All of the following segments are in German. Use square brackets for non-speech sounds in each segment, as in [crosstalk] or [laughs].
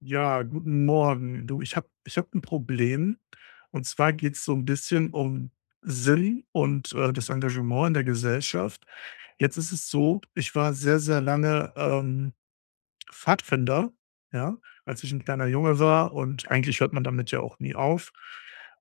Ja, guten Morgen. Du, ich habe ein Problem. Und zwar geht's so ein bisschen um Sinn und, das Engagement in der Gesellschaft. Jetzt ist es so, ich war sehr, sehr lange, Pfadfinder, ja, als ich ein kleiner Junge war, und eigentlich hört man damit ja auch nie auf.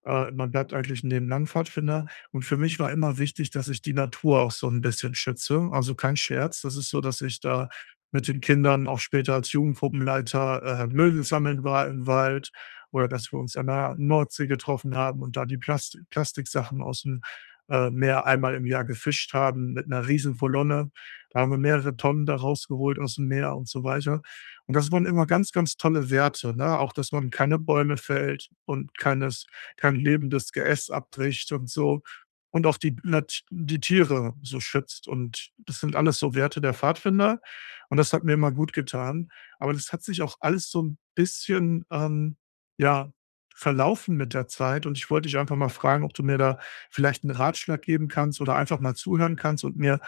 Man bleibt eigentlich 'n Leben lang Pfadfinder, und für mich war immer wichtig, dass ich die Natur auch so ein bisschen schütze. Also, kein Scherz, das ist so, dass ich da mit den Kindern auch später als Jugendgruppenleiter, Müll sammeln war im Wald, oder dass wir uns an der Nordsee getroffen haben und da die Plastiksachen aus'm, Meer einmal im Jahr gefischt haben mit einer riesen Kolonne. Da haben wir mehrere Tonnen da rausgeholt aus dem Meer und so weiter. Und das waren immer ganz, ganz tolle Werte, ne? Auch, dass man keine Bäume fällt und kein lebendes Geäst abbricht und so, und auch die Tiere so schützt. Und das sind alles so Werte der Pfadfinder, und das hat mir immer gut getan. Aber das hat sich auch alles so ein bisschen, ja, verlaufen mit der Zeit, und ich wollte dich einfach mal fragen, ob du mir da vielleicht einen Ratschlag geben kannst oder einfach mal zuhören kannst und mir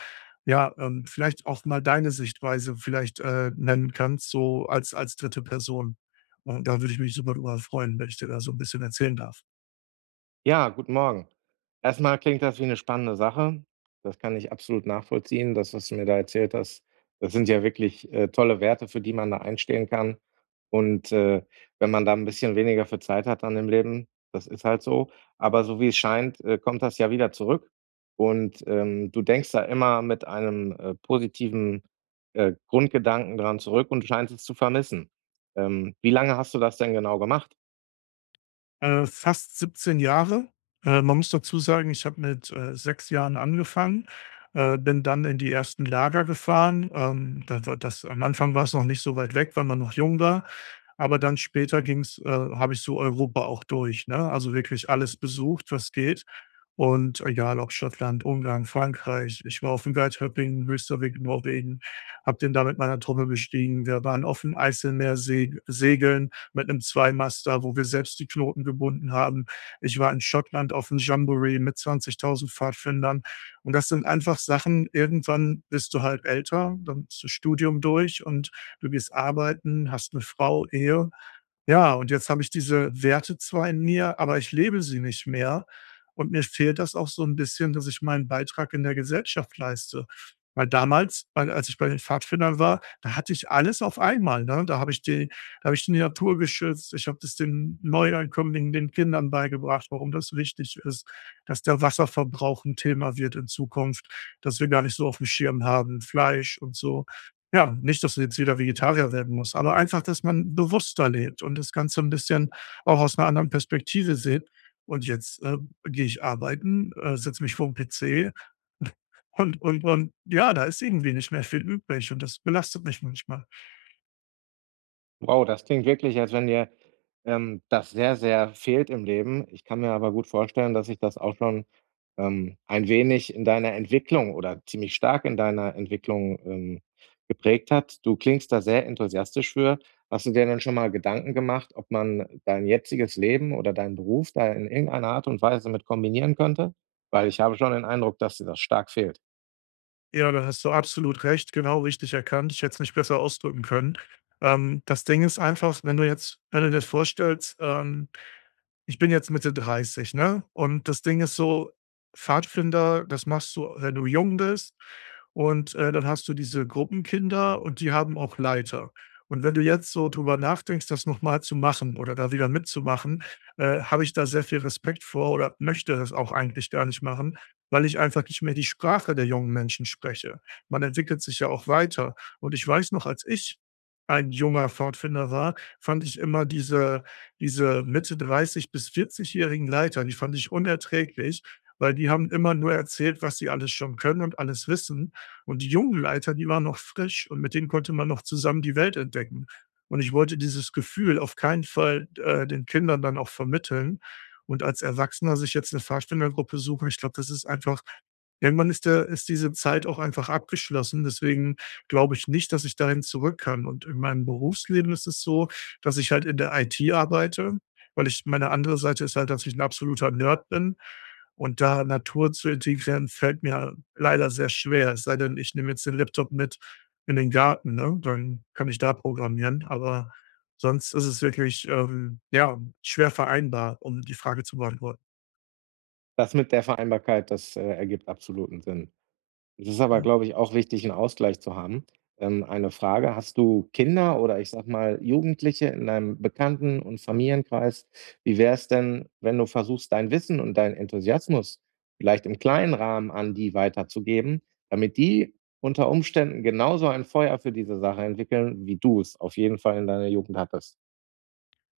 ja, vielleicht auch mal deine Sichtweise vielleicht, nennen kannst, so als dritte Person. Und da würde ich mich super drüber freuen, wenn ich dir da so ein bisschen erzählen darf. Ja, guten Morgen. Erstmal klingt das wie eine spannende Sache. Das kann ich absolut nachvollziehen, das, was du mir da erzählt hast. Das sind ja wirklich, tolle Werte, für die man da einstehen kann. Und, äh, Wenn man da ein bisschen weniger für Zeit hat dann im Leben, das ist halt so. Aber so wie es scheint, kommt das ja wieder zurück. Und, du denkst da immer mit einem, positiven, Grundgedanken dran zurück und scheinst es zu vermissen. Wie lange hast du das denn genau gemacht? Fast 17 Jahre. Man muss dazu sagen, ich habe mit, 6 Jahren angefangen, bin dann in die ersten Lager gefahren. Da war das am Anfang war es noch nicht so weit weg, weil man noch jung war. Aber dann später ging's habe ich so Europa auch durch, ne? Also wirklich alles besucht, was geht. Und egal ob Schottland, Ungarn, Frankreich. Ich war auf dem Geitöppingen, Höchsterweg in Norwegen, habe den da mit meiner Truppe bestiegen. Wir waren auf dem Eiselmeer se segeln mit einem Zweimaster, wo wir selbst die Knoten gebunden haben. Ich war in Schottland auf dem Jamboree mit 20.000 Pfadfindern. Und das sind einfach Sachen, irgendwann bist du halt älter, dann ist das Studium durch und du gehst arbeiten, hast eine Frau, Ehe. Ja, und jetzt habe ich diese Werte zwar in mir, aber ich lebe sie nicht mehr, und mir fehlt das auch so ein bisschen, dass ich meinen Beitrag in der Gesellschaft leiste. Weil damals, weil als ich bei den Pfadfindern war, da hatte ich alles auf einmal, ne? Da habe ich die Natur geschützt, ich habe das den Neuankömmlingen, den Kindern beigebracht, warum das wichtig ist, dass der Wasserverbrauch ein Thema wird in Zukunft, dass wir gar nicht so aufm Schirm haben, Fleisch und so. Ja, nicht, dass du jetzt wieder Vegetarier werden musst, aber einfach, dass man bewusster lebt und das Ganze ein bisschen auch aus einer anderen Perspektive sieht. Und jetzt, gehe ich arbeiten, setze mich vor 'n PC und und ja, da ist irgendwie nicht mehr viel übrig, und das belastet mich manchmal. Wow, das klingt wirklich, als wenn dir, das sehr, sehr fehlt im Leben. Ich kann mir aber gut vorstellen, dass sich das auch schon, ein wenig in deiner Entwicklung oder ziemlich stark in deiner Entwicklung, geprägt hat. Du klingst da sehr enthusiastisch für. Hast du dir denn schon mal Gedanken gemacht, ob man dein jetziges Leben oder deinen Beruf da in irgendeiner Art und Weise mit kombinieren könnte? Weil ich habe schon den Eindruck, dass dir das stark fehlt. Ja, da hast du absolut recht, genau richtig erkannt. Ich hätte es nicht besser ausdrücken können. Das Ding ist einfach, wenn du dir vorstellst, ich bin jetzt Mitte 30, ne? Und das Ding ist so, Pfadfinder, das machst du, wenn du jung bist. Und, dann hast du diese Gruppenkinder, und die haben auch Leiter. Und wenn du jetzt so drüber nachdenkst, das nochmal zu machen oder da wieder mitzumachen, habe ich da sehr viel Respekt vor oder möchte das auch eigentlich gar nicht machen, weil ich einfach nicht mehr die Sprache der jungen Menschen spreche. Man entwickelt sich ja auch weiter. Und ich weiß noch, als ich ein junger Pfadfinder war, fand ich immer diese Mitte 30 bis 40-jährigen Leiter, die fand ich unerträglich, weil die haben immer nur erzählt, was sie alles schon können und alles wissen. Und die jungen Leiter, die waren noch frisch, und mit denen konnte man noch zusammen die Welt entdecken. Und ich wollte dieses Gefühl auf keinen Fall, den Kindern dann auch vermitteln. Und als Erwachsener sich jetzt eine Pfadfindergruppe suchen, ich glaube, das ist einfach, irgendwann ist diese Zeit auch einfach abgeschlossen. Deswegen glaube ich nicht, dass ich dahin zurück kann. Und in meinem Berufsleben ist es so, dass ich halt in der IT arbeite, weil ich, meine andere Seite ist halt, dass ich ein absoluter Nerd bin, und da Natur zu integrieren fällt mir leider sehr schwer, es sei denn, ich nehme jetzt den Laptop mit in den Garten, ne? Dann kann ich da programmieren, aber sonst ist es wirklich, ja, schwer vereinbar, um die Frage zu beantworten, Das mit der Vereinbarkeit, das, ergibt absoluten Sinn. Es ist aber, ja. glaube ich, auch wichtig, einen Ausgleich zu haben. Eine Frage: Hast du Kinder oder ich sage mal Jugendliche in deinem Bekannten und Familienkreis? Wie wäre es denn, wenn du versuchst, dein Wissen und deinen Enthusiasmus vielleicht im kleinen Rahmen an die weiterzugeben, damit die unter Umständen genauso ein Feuer für diese Sache entwickeln, wie du es auf jeden Fall in deiner Jugend hattest?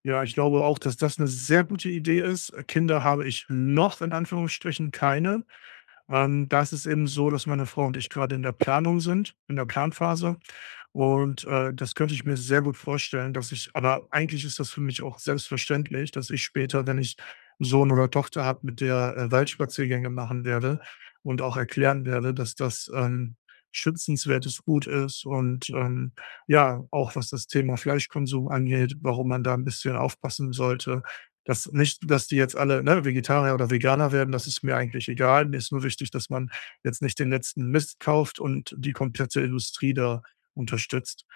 Ja, ich glaube auch, dass das eine sehr gute Idee ist. Kinder habe ich noch in Anführungsstrichen keine. Da ist eben so, dass meine Frau und ich gerade in der Planung sind, in der Planphase. Und, das könnte ich mir sehr gut vorstellen, dass ich, aber eigentlich ist das für mich auch selbstverständlich, dass ich später, wenn ich einen Sohn oder Tochter habe, mit der, Waldspaziergänge machen werde und auch erklären werde, dass das, schützenswertes Gut ist und, ja, auch was das Thema Fleischkonsum angeht, warum man da ein bisschen aufpassen sollte. Dass nicht, dass die jetzt alle, ne, Vegetarier oder Veganer werden, das ist mir eigentlich egal. Mir ist nur wichtig, dass man jetzt nicht den letzten Mist kauft und die komplette Industrie da unterstützt.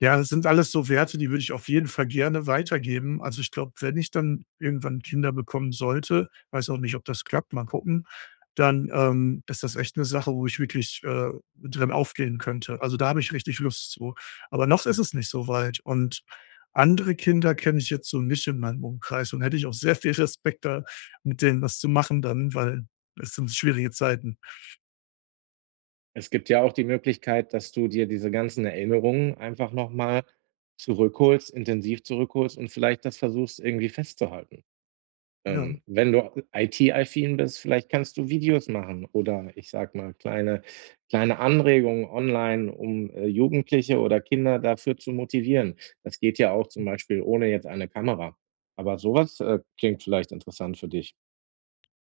Ja, das sind alles so Werte, die würde ich auf jeden Fall gerne weitergeben. Also, ich glaube, wenn ich dann irgendwann Kinder bekommen sollte, weiß auch nicht, ob das klappt, mal gucken, dann, ist das echt eine Sache, wo ich wirklich, drin aufgehen könnte. Also, da habe ich richtig Lust zu. Aber noch ist es nicht so weit, und andere Kinder kenne ich jetzt so nicht in meinem Umkreis, und hätte ich auch sehr viel Respekt da, mit denen was zu machen dann, weil es sind schwierige Zeiten. Es gibt ja auch die Möglichkeit, dass du dir diese ganzen Erinnerungen einfach nochmal zurückholst, intensiv zurückholst und vielleicht das versuchst, irgendwie festzuhalten. Ja. Wenn du IT-affin bist, vielleicht kannst du Videos machen oder ich sage mal, kleine Anregungen online, um, Jugendliche oder Kinder dafür zu motivieren. Das geht ja auch zum Beispiel ohne jetzt eine Kamera. Aber sowas klingt vielleicht interessant für dich.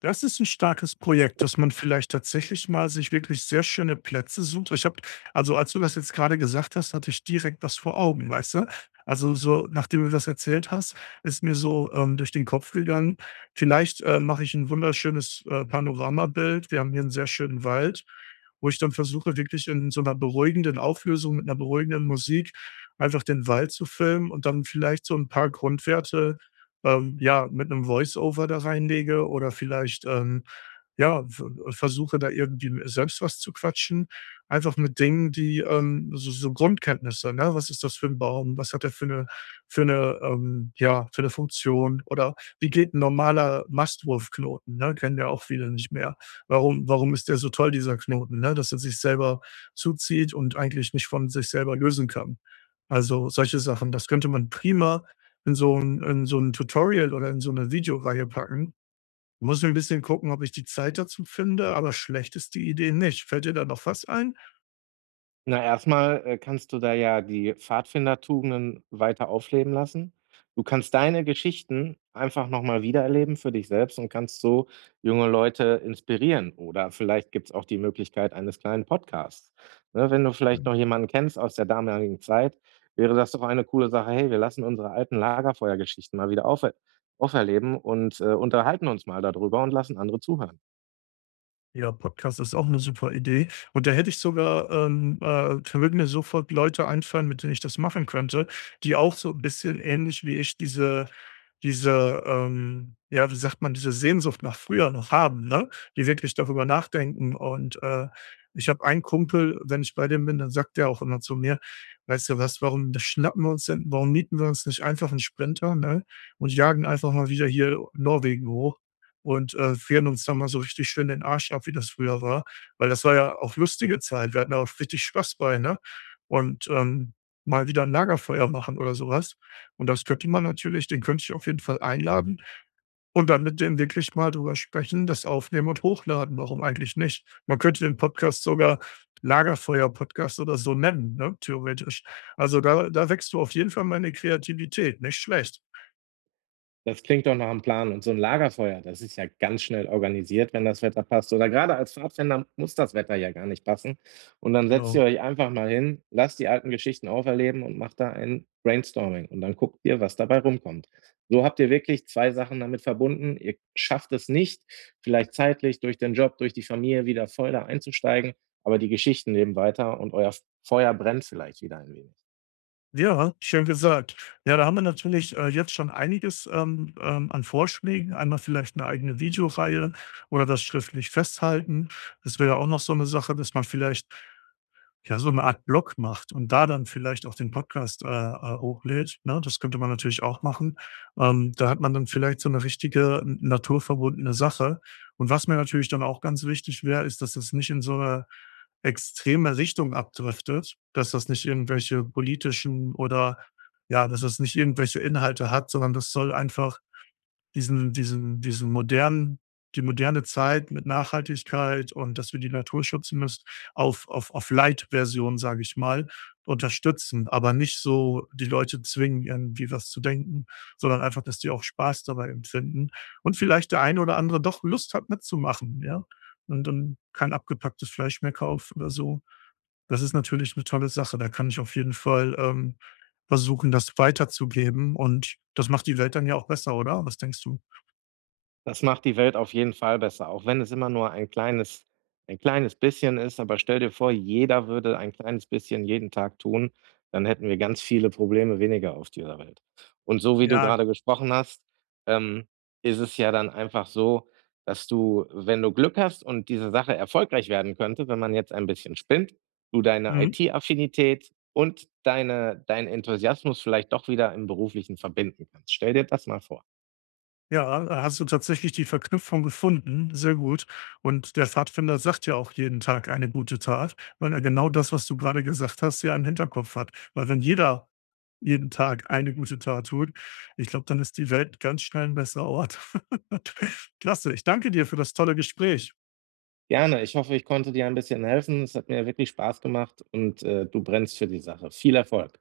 Das ist ein starkes Projekt, dass man vielleicht tatsächlich mal sich wirklich sehr schöne Plätze sucht. Ich habe, also, als du das jetzt gerade gesagt hast, hatte ich direkt was vor Augen, weißt du? Also, so nachdem du das erzählt hast, ist mir so, durch den Kopf gegangen, vielleicht, mache ich ein wunderschönes, Panoramabild. Wir haben hier einen sehr schönen Wald, wo ich dann versuche, wirklich in so einer beruhigenden Auflösung mit einer beruhigenden Musik einfach den Wald zu filmen und dann vielleicht so ein paar Grundwerte ja, mit einem Voice-Over da reinlege oder vielleicht, ja, v versuche da irgendwie selbst was zu quatschen, einfach mit Dingen, die, so Grundkenntnisse, ne? Was ist das für ein Baum? Was hat er für eine ja, für eine Funktion? Oder wie geht ein normaler Mastwurfknoten, ne? Kennen ja auch viele nicht mehr. Warum ist der so toll, dieser Knoten, ne? Dass er sich selber zuzieht und eigentlich nicht von sich selber lösen kann. Also, solche Sachen, das könnte man prima in so ein Tutorial oder in so 'ne Videoreihe packen. Muss ich ein bisschen gucken, ob ich die Zeit dazu finde, aber schlecht ist die Idee nicht. Fällt dir da noch was ein? Na, erstmal, kannst du da ja die Pfadfindertugenden weiter aufleben lassen. Du kannst deine Geschichten einfach noch mal wiedererleben für dich selbst und kannst so junge Leute inspirieren. Oder vielleicht gibt's auch die Möglichkeit eines kleinen Podcasts. Ne, wenn du vielleicht noch jemanden kennst aus der damaligen Zeit, wäre das doch eine coole Sache: „Hey, wir lassen unsere alten Lagerfeuergeschichten mal wieder auferleben und, unterhalten uns mal darüber und lassen andere zuhören.“ Ja, Podcast ist auch eine super Idee. Und da hätte ich sogar, da würden mir sofort Leute einfallen, mit denen ich das machen könnte, die auch so ein bisschen ähnlich wie ich diese ja, wie sagt man, diese Sehnsucht nach früher noch haben, ne? Die wirklich darüber nachdenken. Und, ich habe einen Kumpel, wenn ich bei dem bin, dann sagt der auch immer zu mir: „Weißt du was, warum mieten wir uns nicht einfach einen Sprinter, ne, und jagen einfach mal wieder hier Norwegen hoch?“ Und, frieren uns dann mal so richtig schön den Arsch ab, wie das früher war, weil das war ja auch lustige Zeit. Wir hatten da auch richtig Spaß bei, ne? Und, mal wieder 'n Lagerfeuer machen oder sowas. Und das könnte man natürlich, den könnte ich auf jeden Fall einladen und dann mit dem wirklich mal drüber sprechen, das aufnehmen und hochladen. Warum eigentlich nicht? Man könnte den Podcast sogar Lagerfeuer-Podcast oder so nennen, ne, theoretisch. Also, da wächst du auf jeden Fall meine Kreativität, nicht schlecht. Das klingt doch nach 'm Plan und so ein Lagerfeuer, das ist ja ganz schnell organisiert, wenn das Wetter passt oder gerade als Pfadfinder muss das Wetter ja gar nicht passen und dann setzt Genau. ihr euch einfach mal hin, lasst die alten Geschichten auferleben und macht da ein Brainstorming und dann guckt ihr, was dabei rumkommt. So habt ihr wirklich 2 Sachen damit verbunden. Ihr schafft es nicht, vielleicht zeitlich durch den Job, durch die Familie wieder voll da einzusteigen, aber die Geschichten leben weiter und euer Feuer brennt vielleicht wieder ein wenig. Ja, schön gesagt. Ja, da haben wir natürlich, jetzt schon einiges, an Vorschlägen. Einmal vielleicht eine eigene Videoreihe oder das schriftlich festhalten. Das wäre ja auch noch so eine Sache, dass man vielleicht ja, so eine Art Blog macht und da dann vielleicht auch den Podcast, hochlädt, ne? Das könnte man natürlich auch machen. Da hat man dann vielleicht so eine richtige n naturverbundene Sache. Und was mir natürlich dann auch ganz wichtig wäre, ist, dass das nicht in so 'ne extreme Richtung abdriftet, dass das nicht irgendwelche politischen oder ja, dass das nicht irgendwelche Inhalte hat, sondern das soll einfach diesen diesen diesen modernen die moderne Zeit mit Nachhaltigkeit und dass wir die Natur schützen müssen, auf Light-Version, sage ich mal, unterstützen, aber nicht so die Leute zwingen, irgendwie was zu denken, sondern einfach, dass die auch Spaß dabei empfinden und vielleicht der eine oder andere doch Lust hat, mitzumachen, ja? Und dann kein abgepacktes Fleisch mehr kauft oder so. Das ist natürlich eine tolle Sache. Da kann ich auf jeden Fall, versuchen, das weiterzugeben, und das macht die Welt dann ja auch besser, oder? Was denkst du? Das macht die Welt auf jeden Fall besser, auch wenn es immer nur ein kleines, ein kleines bisschen ist. Aber stell dir vor, jeder würde ein kleines bisschen jeden Tag tun, dann hätten wir ganz viele Probleme weniger auf dieser Welt. Und so wie du Ja, gerade gesprochen hast, ähm, ist es ja dann einfach so, dass du, wenn du Glück hast und diese Sache erfolgreich werden könnte, wenn man jetzt ein bisschen spinnt, du deine mhm. IT-Affinität und deinen Enthusiasmus vielleicht doch wieder im Beruflichen verbinden kannst. Stell dir das mal vor. Ja, da hast du tatsächlich die Verknüpfung gefunden. Sehr gut. Und der Pfadfinder sagt ja auch jeden Tag eine gute Tat, weil er genau das, was du gerade gesagt hast, ja im Hinterkopf hat. Weil wenn jeder jeden Tag eine gute Tat tut, ich glaube, dann ist die Welt ganz schnell ein besserer Ort. [laughs] Klasse. Ich danke dir für das tolle Gespräch. Gerne, ich hoffe, ich konnte dir ein bisschen helfen. Es hat mir wirklich Spaß gemacht und, du brennst für die Sache. Viel Erfolg.